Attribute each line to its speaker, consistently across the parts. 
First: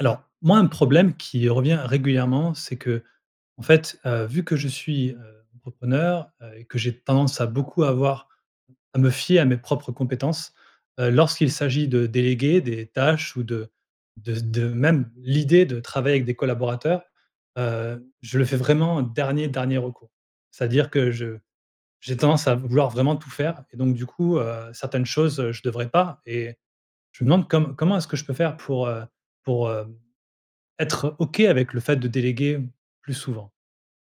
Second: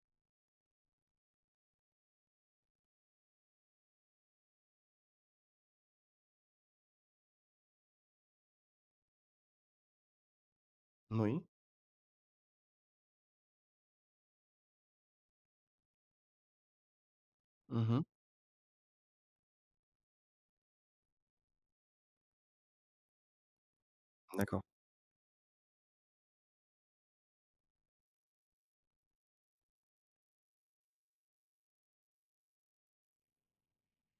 Speaker 1: Alors, moi un problème qui revient régulièrement c'est qu'en fait, heu, vu que je suis, heu, entrepreneur, heu, et que j'ai tendance à beaucoup avoir à me fier à mes propres compétences, heu,
Speaker 2: Oui.
Speaker 1: lorsqu'il s'agit de déléguer des tâches ou de de z de même l'idée de travailler avec des collaborateurs,
Speaker 2: Mmh
Speaker 1: hem,
Speaker 2: mh.
Speaker 1: je le fais vraiment dernier, dernier recours. C'est-à-dire que je j'ai tendance à vouloir vraiment tout faire et donc du coup,
Speaker 2: D'accord.
Speaker 1: heu, certaines choses je devrais pas et je me demande comme comment est-ce que je peux faire pour, heu, pour, hem, être OK avec le fait de déléguer plus souvent?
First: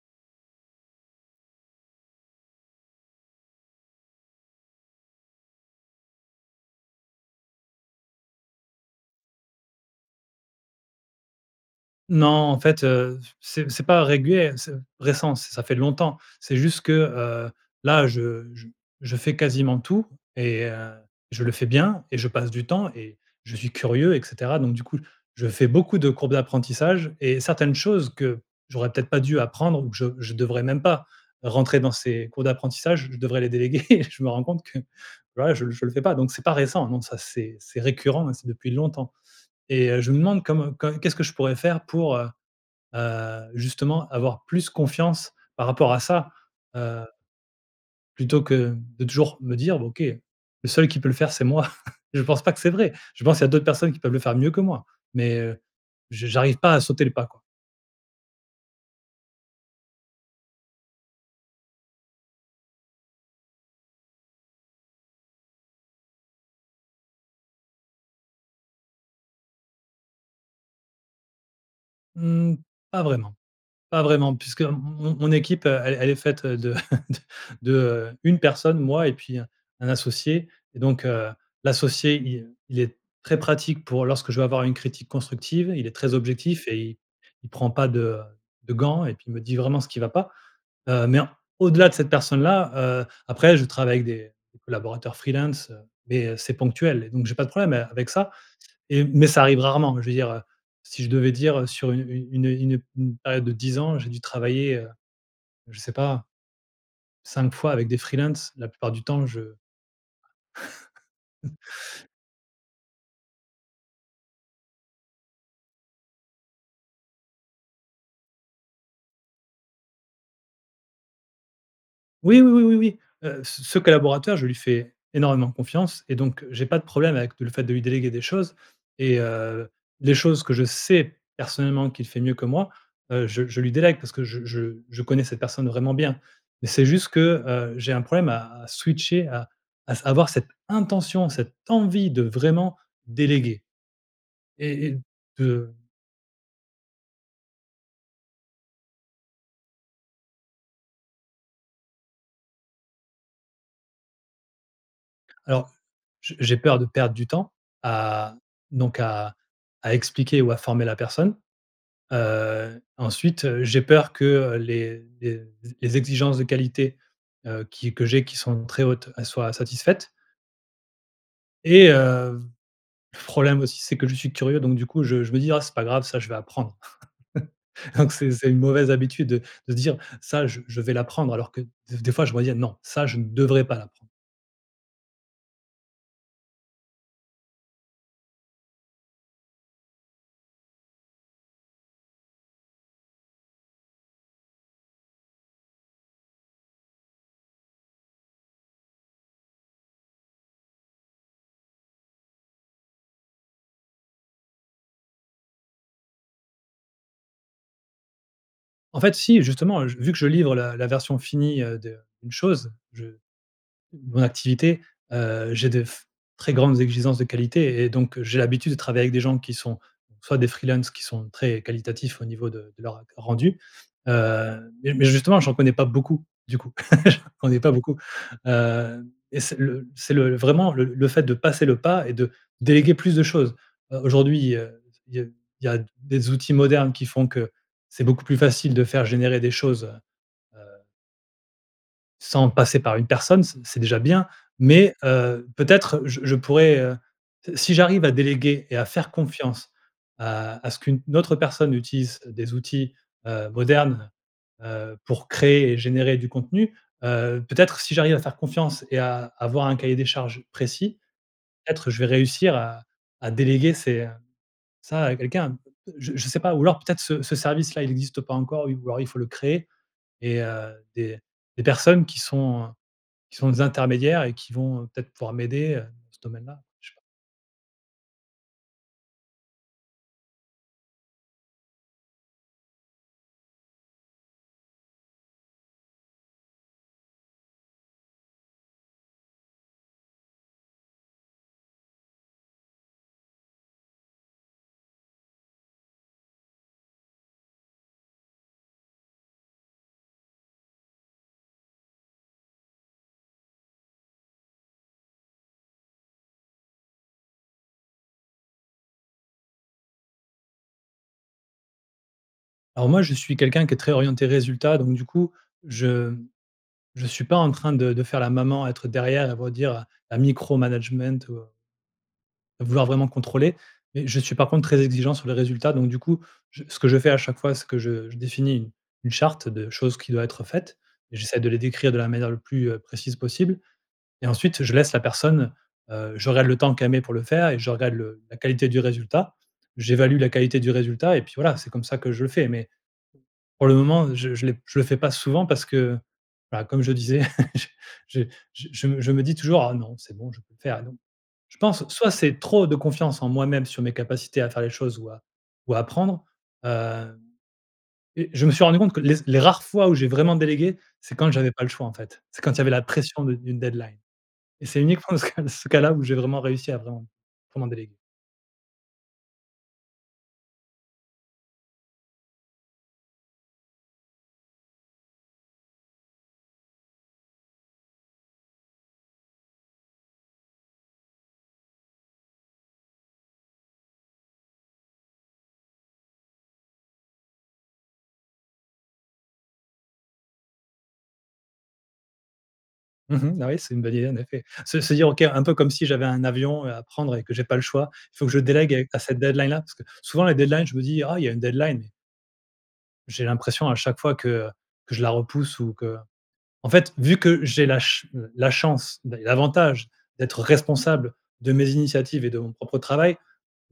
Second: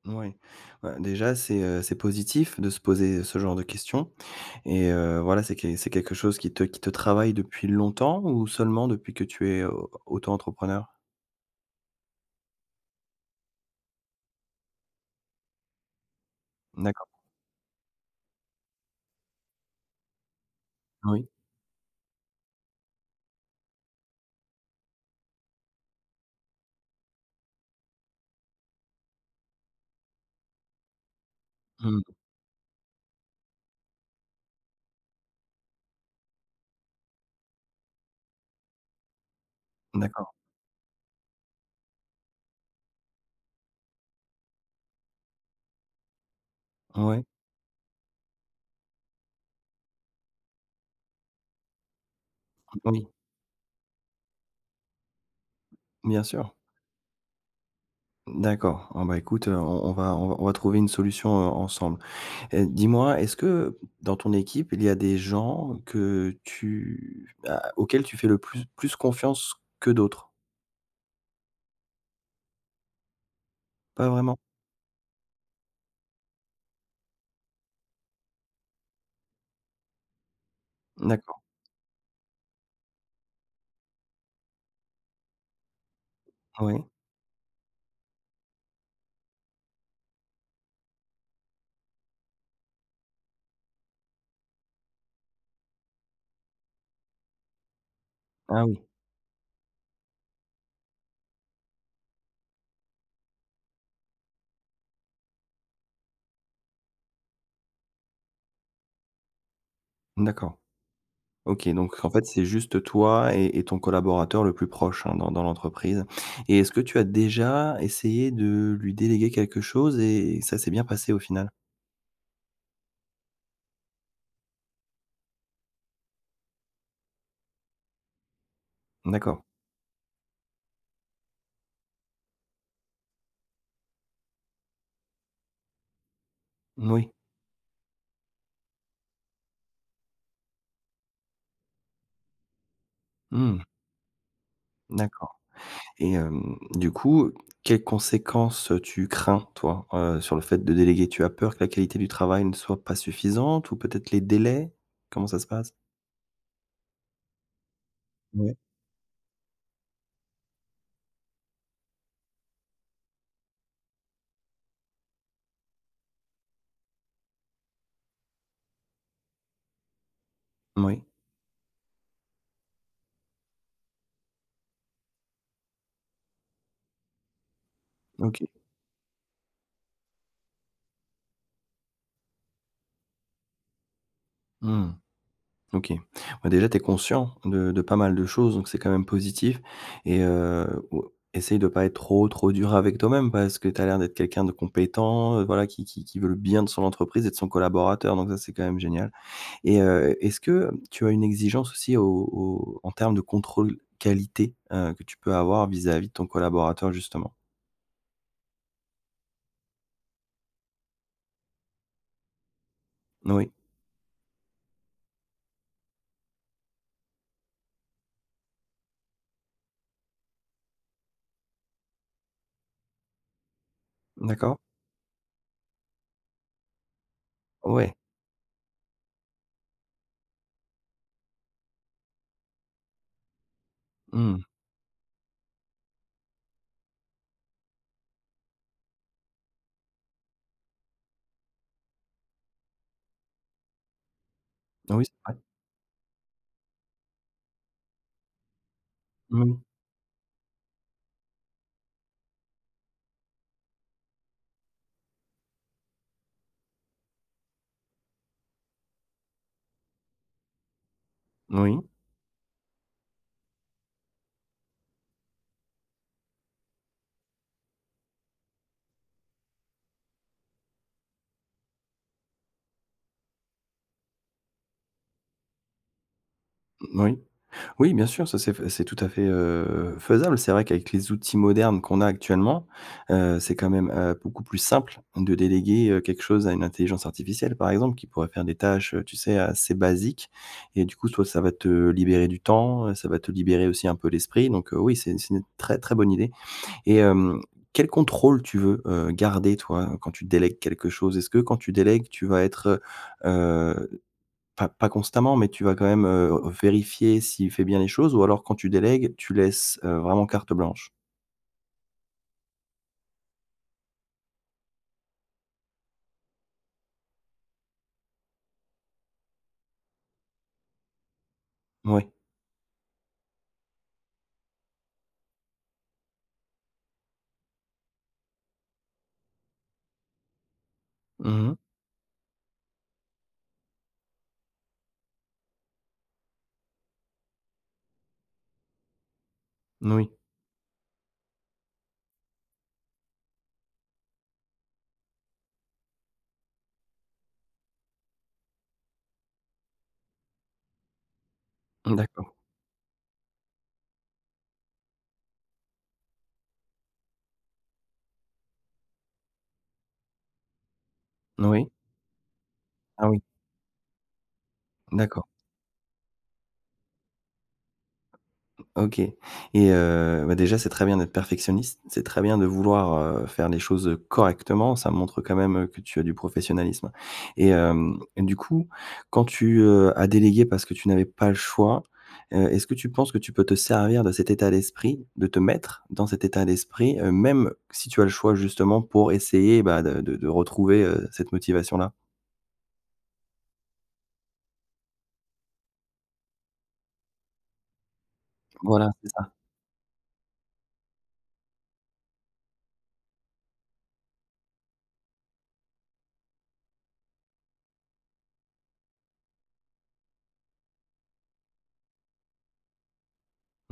Speaker 2: Mouais. Bah, déjà, c'est, heu, c'est positif de se poser, heu, ce genre de questions. Et heu, voilà c'est qu c'est quelque chose qui te qui te travaille depuis longtemps ou seulement depuis que tu es au auto-entrepreneur?
Speaker 1: Non en fait, heu, f c'est c'est pas régulier, c'est récent. Ç ça fait longtemps c'est juste que,
Speaker 2: D'accord.
Speaker 1: heu, là je j je fais quasiment tout et heu,
Speaker 2: Oui.
Speaker 1: je le fais bien et je passe du temps et je suis curieux et cetera. Donc du coup, je fais beaucoup de courbes d'apprentissage et certaines choses que j'aurais peut-être pas dû apprendre ou que je je devrais même pas rentrer dans
Speaker 2: Mmh.
Speaker 1: ces cours d'apprentissage, je devrais les déléguer. Je me rends compte que, voilà je je le fais pas donc c'est pas récent, non, ça c'est c'est récurrent et c'est depuis longtemps. Et heu, je me
Speaker 2: D'accord.
Speaker 1: demande comme comme qu'est-ce que je pourrais faire pour, heu heu, justement avoir plus confiance par rapport à ça? Heu
Speaker 2: Oui.
Speaker 1: plutôt que de toujours me dire: «B OK le seul qui peut le faire c'est moi». Je pense pas que c'est vrai,
Speaker 2: Oui.
Speaker 1: je pense à d'autres personnes qui peuvent le faire mieux que moi, mais, heu,
Speaker 2: Bien
Speaker 1: je
Speaker 2: sûr.
Speaker 1: j'arrive pas à sauter le pas quoi.
Speaker 2: D'accord. Oh, bah, écoute, on on va on va trouver une solution, heu, ensemble. Heu, dis-moi est-ce que dans ton équipe il y a des gens que tu a auxquels tu fais le plu plus confiance que d'autres?
Speaker 1: Mmh, pas vraiment. Pas
Speaker 2: Pas
Speaker 1: vraiment
Speaker 2: vraiment?
Speaker 1: puisque m mon mon équipe elle-elle est faite, heu, de t de 1 personne, moi et puis, heu, un associé. Et donc, heu,
Speaker 2: D'accord.
Speaker 1: l'associé il, heu, il est très pratique pour lorsque je vais avoir une critique constructive, il est très objectif et
Speaker 2: Oui.
Speaker 1: il il prend pas de de gants et puis il me dit vraiment ce qui va pas. Heu, mais en au-delà de cette personne-là, heu, après je travaille avec des des collaborateurs freelances, heu, mais, heu, c'est ponctuel et donc j'ai pas de problème a avec ça
Speaker 2: Ah oui.
Speaker 1: et mais ça arrive rarement. Je veux dire, si je devais dire, sur une une une une période de 10 ans j'ai dû travailler, je sais pas, 5 fois avec des freelances, la plupart du temps je
Speaker 2: D'accord. OK, donc en fait c'est juste toi et et ton collaborateur le plus proche, hein, dans dans l'entreprise. Et est-ce que tu as déjà essayé de lui déléguer quelque chose et ça s'est bien passé au final?
Speaker 1: Oui, oui, oui, oui, oui. Heu, c ce collaborateur, je lui fais énormément confiance et donc j'ai pas de problème avec le fait de lui déléguer des choses et
Speaker 2: D'accord.
Speaker 1: heu, les choses que je sais personnellement qu'il fait mieux que moi, heu, je je lui délègue parce que je je je connais cette personne vraiment bien. Mais c'est juste
Speaker 2: Moui.
Speaker 1: que, heu, j'ai un problème à à switcher à à avoir cette intention, cette envie de vraiment
Speaker 2: Mmh.
Speaker 1: déléguer. Et et
Speaker 2: D'accord.
Speaker 1: de
Speaker 2: Et hem, du coup quelles conséquences, heu, tu crains toi, heu, sur le fait de déléguer? Tu as peur que la qualité du travail ne soit pas suffisante ou peut-être les délais? Comment ça se passe?
Speaker 1: Alors je j'ai peur de perdre du temps à
Speaker 2: Ouais.
Speaker 1: donc à à expliquer ou à former la personne. Heu, ensuite, heu, j'ai peur que, heu, les les les exigences de qualité, heu, qui que j'ai qui sont très hautes, elles soient satisfaites.
Speaker 2: Moui.
Speaker 1: Et heu, le problème aussi c'est que je suis curieux donc du coup je je me dis: «Ah c'est pas grave ça je vais apprendre». Donc c'est
Speaker 2: OK.
Speaker 1: c'est une mauvaise habitude de de dire: «Ça je je vais l'apprendre» alors que des fois je dois dire: «Non ça je ne devrais pas l'apprendre».
Speaker 2: Mmh. OK. Ouais, déjà tu es conscient de de pas mal de choses donc c'est quand même positif. Et heu, oua essaye de pas être trop, trop dur avec toi-même, parce que tu as l'air d'être quelqu'un de compétent, heu, voilà qui qui qui veut le bien de son entreprise et de son collaborateur donc ça c'est quand même génial. Et heu, est-ce que tu as une exigence aussi au au au en termes de contrôle qualité, heu, que tu peux avoir vis-à-vis de ton collaborateur justement?
Speaker 1: En fait si, justement, heu, je vu que je livre la la version finie, heu, de d'une chose je
Speaker 2: N oui.
Speaker 1: mon activité, heu, j'ai de f très grandes exigences de qualité et donc j'ai l'habitude de travailler avec des gens qui sont donc, soit des freelances qui sont très qualitatifs au niveau de de leur, heu, ren rendu.
Speaker 2: D'accord.
Speaker 1: Hem, mais mais justement j'en connais pas beaucoup, du coup. J'en connais pas
Speaker 2: Ouais.
Speaker 1: beaucoup. Hem et c'est le c'est le, vraiment, le le fait de passer le pas et de déléguer plus de choses.
Speaker 2: Mmh.
Speaker 1: Aujourd'hui, heu, il y a il y a des outils modernes qui font que c'est beaucoup plus facile de faire générer des choses, heu heu sans passer par une personne, c c'est déjà bien, mais,
Speaker 2: Oui, c'est vrai.
Speaker 1: heu, peut-être je je pourrais, heu, s si j'arrive à déléguer et à faire
Speaker 2: Mmh.
Speaker 1: confiance à à ce qu'une autre personne utilise des outils, heu, modernes, heu heu, pour créer et générer du contenu. Heu, peut-être si j'arrive à faire confiance et à avoir un cahier des charges précis,
Speaker 2: N oui.
Speaker 1: peut-être je vais réussir à à déléguer c'est, heu, ça à quelqu'un, je je sais pas. Ou alors peut-être ce ce service-là il existe pas encore ou alors il faut le créer et heu, des des personnes qui sont heu, qui sont des intermédiaires et qui vont, heu, peut-être pouvoir m'aider, heu, dans ce domaine-là. Je sais pas.
Speaker 2: Moui. Oui, bien sûr ça c'est f c'est tout à fait, heu, faisable. C'est vrai qu'avec les outils modernes qu'on a actuellement, heu, c'est quand même, heu, beaucoup plus simple de déléguer, heu, quelque chose à une intelligence artificielle, par exemple qui pourrait faire des tâches, heu, tu sais assez basiques. Et du coup, toi, ça va te libérer du temps, heu, ça va te libérer aussi un peu l'esprit donc, heu, oui, c'est une c'est une très, très bonne idée. Et hem, quel contrôle tu veux, heu, garder toi quand tu délègues quelque chose? Est-ce que quand tu délègues tu vas être, heu heu, pas pas constamment, mais tu vas quand même heu vérifier s'il fait bien les choses ou alors quand tu délègues tu laisses, heu, vraiment carte blanche?
Speaker 1: Alors moi, je suis quelqu'un qui est très orienté résultats. Donc, du coup, je je suis pas en train de de faire la maman, à être derrière et redire à micro management, ou heu,
Speaker 2: Moui.
Speaker 1: à vouloir vraiment contrôler, mais je suis par contre très exigeant sur les résultats, donc du coup j ce que je fais à chaque fois, c'est que je je définis u une charte de choses qui doit être faites et j'essaie de
Speaker 2: Mmh mh.
Speaker 1: les décrire de la manière le plus, heu, précise possible et ensuite je laisse la personne, heu, je regarde le temps qu'elle met pour le faire et je regarde le la qualité du résultat.
Speaker 2: Moui.
Speaker 1: J'évalue la qualité du résultat, et puis, voilà, c'est comme ça que je le fais mais p pour le moment, je je l'ai p je le fais pas souvent, parce que, bah, comme je disais je je je me je me dis toujours: «Ah non, c'est bon je peux le faire, non». Je pense,
Speaker 2: Mmh,
Speaker 1: soit
Speaker 2: d'accord.
Speaker 1: c'est trop de confiance en moi-même sur mes capacités à faire les choses ou à ou à apprendre, hem, et je me suis rendu compte que les z les rares fois où j'ai vraiment délégué, c'est quand
Speaker 2: N
Speaker 1: j'avais pas le
Speaker 2: oui.
Speaker 1: choix, en fait. C'est quand il y avait la
Speaker 2: Ah oui.
Speaker 1: pression de d'une deadline, et c'est uniquement
Speaker 2: D'accord.
Speaker 1: ce cas ce cas-là, où j'ai vraiment réussi à vraiment vraiment déléguer.
Speaker 2: OK, et heu, bah, déjà c'est très bien d'être perfectionniste. C'est très bien de vouloir, heu, faire les choses, heu, correctement, ça montre quand même, heu, que tu as du professionnalisme, et hem, et du coup, quand tu, heu, as délégué parce que tu n'avais pas le choix, heu, est-ce que tu penses que tu peux te servir de cet état d'esprit, de te mettre dans cet état d'esprit, heu, même si tu as le choix justement pour essayer, bah, de de de retrouver, heu, cette motivation là?
Speaker 1: Mmh mh. Ah oui c'est une bonne idée en effet. C'est se dire OK un peu comme si j'avais un avion, heu, à prendre et que j'ai pas le choix, faut que je délègue
Speaker 2: Voilà,
Speaker 1: à à
Speaker 2: c'est
Speaker 1: cette
Speaker 2: ça.
Speaker 1: deadline là, parce que souvent les deadlines je me dis: «Ah il y a une deadline». J'ai l'impression à chaque fois que, heu, que je la repousse ou que en fait vu que j'ai la ch la chance, l l'avantage, d'être responsable de mes initiatives et de mon propre travail,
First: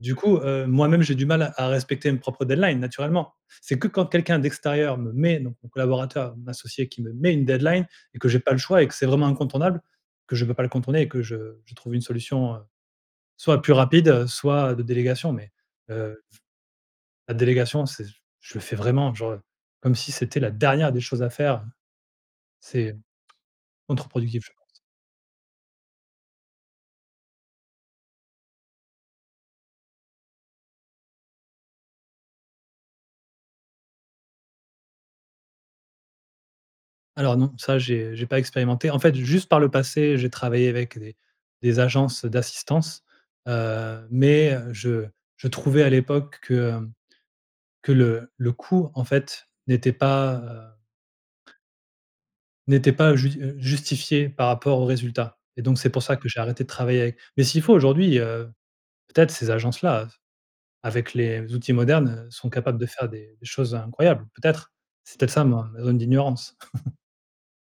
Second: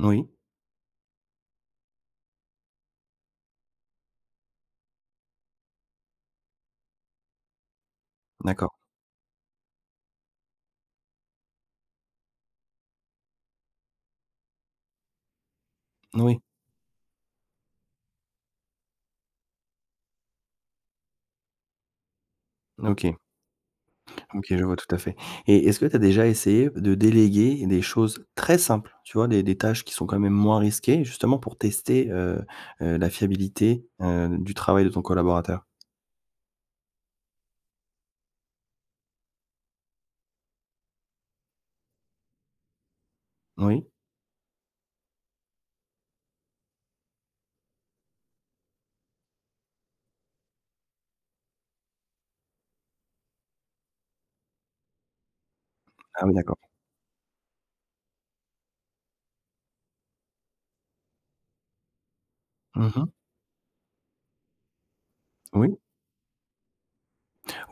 Speaker 1: du coup, heu, moi-même j'ai du mal à respecter mes propres deadlines naturellement. C'est que quand quelqu'un d'extérieur me met, donc mon collaborateur, mon associé, qui me met une deadline et que j'ai pas le
Speaker 2: D'accord.
Speaker 1: choix, et que c'est vraiment incontournable, que je peux pas le contourner et que je je trouve une solution, heu, soit plus rapide, heu, soit de délégation mais,
Speaker 2: N
Speaker 1: heu, v
Speaker 2: oui.
Speaker 1: la délégation c'est j je le fais vraiment genre comme si c'était la dernière des choses à faire, hein. C'est, heu,
Speaker 2: OK.
Speaker 1: contre-productif
Speaker 2: OK,
Speaker 1: je
Speaker 2: je vois
Speaker 1: pense.
Speaker 2: tout à fait et est-ce que tu as déjà essayé p de déléguer des choses très simples, tu vois des des tâches qui sont quand même moins risquées justement pour tester, heu heu, la fiabilité, heu, du travail de ton collaborateur?
Speaker 1: Alors non, ça j'ai j'ai pas expérimenté. En fait, juste par le passé j'ai travaillé avec des des agences d'assistance,
Speaker 2: Oui.
Speaker 1: heu, mais, heu, je je trouvais à l'époque que, hem, que le le coût en fait n'était pas, heu n'était pas jus heu, justifié par rapport au résultat et donc c'est pour ça
Speaker 2: Ah,
Speaker 1: que
Speaker 2: oui
Speaker 1: j'ai
Speaker 2: d'accord.
Speaker 1: arrêté de travailler avec. Mais s'il faut aujourd'hui, heu, peut-être ces agences-là, heu, s avec les outils modernes, heu, sont capables de
Speaker 2: Mmh mh.
Speaker 1: faire des des choses incroyables, peut-être, c'est peut-être ça ma
Speaker 2: Oui.
Speaker 1: ma zone d'ignorance.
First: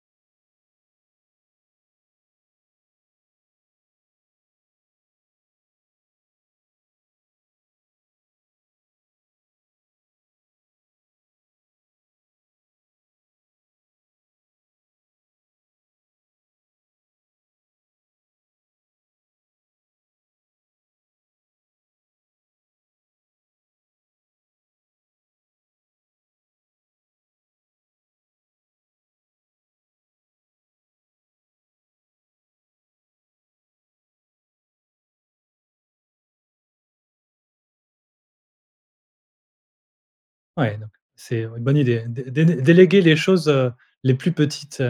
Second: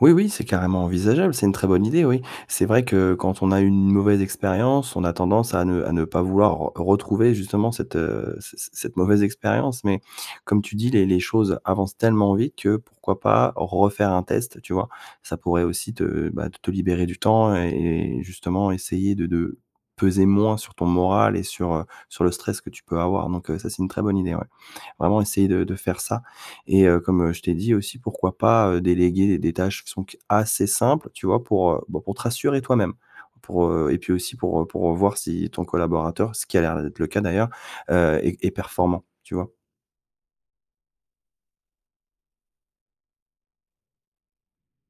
Speaker 2: Oui, oui, c'est carrément envisageable, c'est une très bonne idée oui. C'est vrai que quand on a eu une mauvaise expérience, on a tendance à ne à ne pas vouloir re retrouver justement cette, heu, c c cette mauvaise expérience, mais comme tu dis les les choses avancent tellement vite que pourquoi pas refaire un test tu vois? Ça pourrait aussi te, bah, t te libérer du temps et et justement essayer de de peser moins sur ton moral et sur, heu, sur le stress que tu peux avoir, donc, heu, ça c'est une très bonne idée ouais. Vraiment essayer de de faire ça et heu, comme je t'ai dit aussi, pourquoi pas, heu, déléguer d des tâches qui sont q assez simples, tu vois pour, heu, bah, pour te rassurer toi-même pour, heu et puis aussi pour, heu, pour, heu, voir si ton collaborateur ce qui a l'air d'être le cas d'ailleurs, heu, est est performant tu vois?
Speaker 1: Ouais donc c'est, heu, bonne idée. Dé délé déléguer les choses, heu, les plus petites.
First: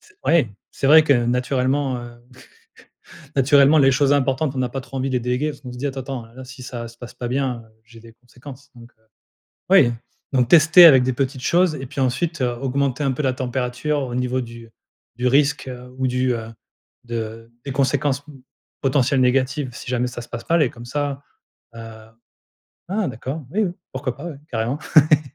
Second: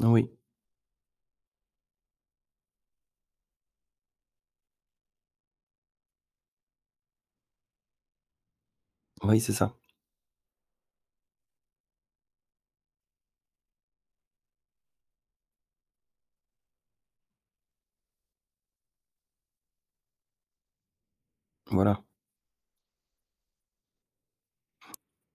Speaker 1: C'est
Speaker 2: Oui.
Speaker 1: ouais. C'est vrai que naturellement, heu, naturellement les choses importantes on a pas trop envie de les déléguer parce qu'on se dit: «Attends, attends, là si ça se passe pas bien, heu, j'ai des conséquences» donc heu,
Speaker 2: Oui, c'est ça.
Speaker 1: oui, donc tester avec des petites choses et puis ensuite augmenter un peu la température au niveau du du risque ou du, heu, de, des conséquences potentielles négatives si jamais ça se passe mal et comme ça, heu
Speaker 2: Voilà.
Speaker 1: Ah, d'accord! Oui, oui, pourquoi pas oui, carrément.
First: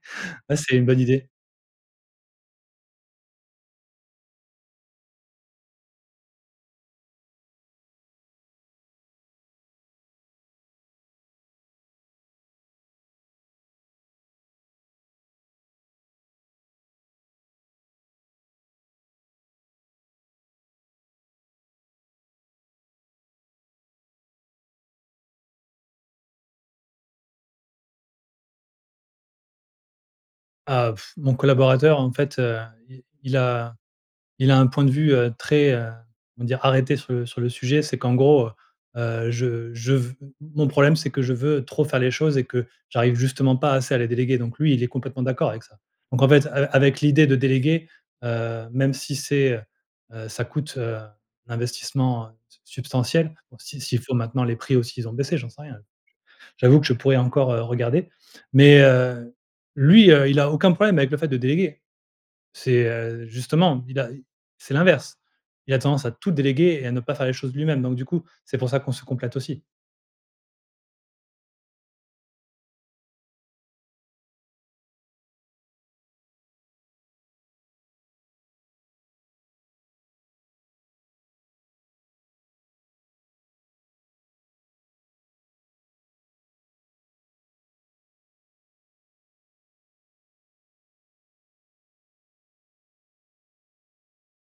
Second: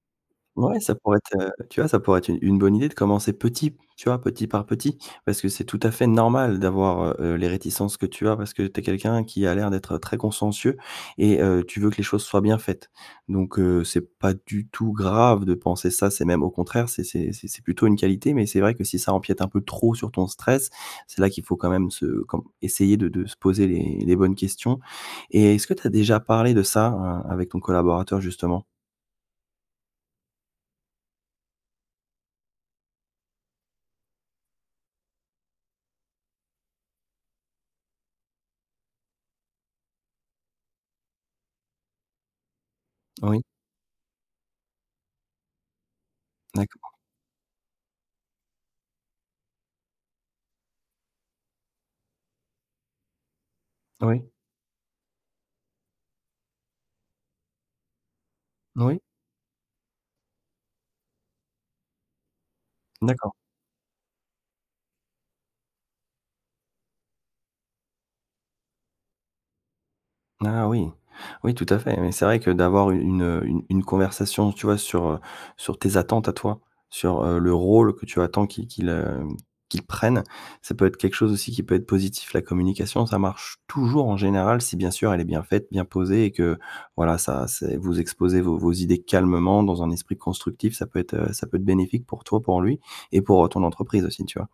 Speaker 1: Ouais, c'est
Speaker 2: Ouais
Speaker 1: une
Speaker 2: ça
Speaker 1: bonne
Speaker 2: pourrait
Speaker 1: idée.
Speaker 2: être, heu, tu vois, ça pourrait être u une bonne idée de commencer petit, tu vois? Petit par petit, parce que c'est tout à fait normal d'avoir, heu heu, les réticences que tu as parce que tu es quelqu'un qui a l'air d'être très consciencieux et heu, tu veux que les choses soient bien faites, donc heu, c'est pas du tout grave de penser ça, c'est même au contraire, c'est c'est c'est c'est plutôt une qualité, mais c'est vrai que si ça empiète un peu trop sur ton stress, c'est là qu'il faut quand même se comme essayer de de se poser les les bonnes questions, et est-ce que tu as déjà parlé de ça a avec ton collaborateur justement?
Speaker 1: Ah,, mon collaborateur en fait, heu, il il a il a un point de vue, heu, très, heu, on va dire arrêté sur le sur le sujet. C'est qu'en gros, heu, je je ve m mon problème c'est que je veux trop faire les choses et que j'arrive
Speaker 2: Oui.
Speaker 1: justement pas assez à les déléguer donc lui, il est complètement d'accord avec ça, donc en fait, a
Speaker 2: D'accord.
Speaker 1: avec l'idée de déléguer, heu, même si c'est, heu, ça coûte, heu, un investissement su substantiel. Bon, si s'il faut
Speaker 2: Oui.
Speaker 1: maintenant les prix aussi ils ont baissé, j'en sais rien. J'avoue que je pourrais encore, heu, regarder, mais
Speaker 2: Oui.
Speaker 1: heu, lui, heu, il a aucun problème avec le fait de déléguer. C'est, heu,
Speaker 2: D'accord.
Speaker 1: justement, il a c'est l'inverse. Il a tendance à tout déléguer et à ne pas faire les choses lui-même donc du coup c'est pour ça qu'on se complète aussi.
Speaker 2: Ah oui! Oui, tout à fait, oui. C'est vrai que d'avoir u une, heu, u une conversation, tu vois sur, heu, sur tes attentes à toi, sur, heu, le rôle que tu attends, qu'il qu'il, heu, qu'il prenne, ça peut être quelque chose aussi qui peut être positif. La communication, ça marche toujours en général si bien sûr elle est bien faite, bien posée et que voilà ça, c'est vous exposez vos vos idées calmement dans un esprit constructif, ça peut être, heu, ça peut être bénéfique pour toi, pour lui et pour, heu, ton entreprise aussi tu vois?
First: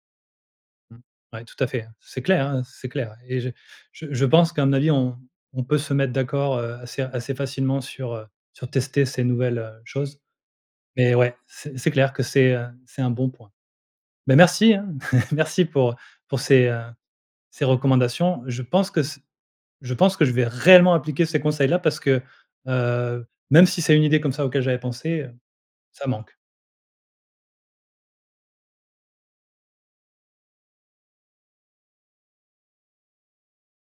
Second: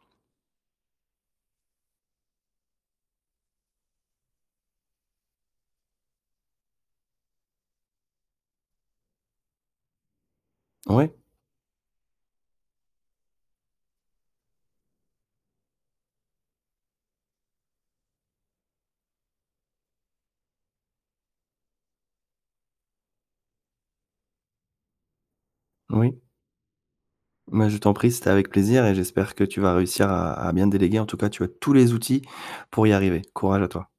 Speaker 1: Mmh. Ouais, tout à fait, c'est clair, hein, c'est clair et je je je pense qu'à mon avis, on on peut se mettre d'accord, heu, assez assez facilement sur, heu, sur tester ces nouvelles, heu, choses,
Speaker 2: Ouais.
Speaker 1: mais ouais, c c'est clair que c'est, heu, c'est un bon point. Bah, merci, hein, merci pour pour ces, heu, ces recommandations. Je pense que ce je pense que je vais réellement appliquer ces conseils-là parce que, heu, même si c'est une idée comme ça auquel j'avais pensée, ça
Speaker 2: Oui.
Speaker 1: manque.
Speaker 2: Mais je t'en prie, c'était avec plaisir et j'espère que tu vas réussir à à bien déléguer, en tout cas tu as tous les outils pour y arriver. Courage à toi.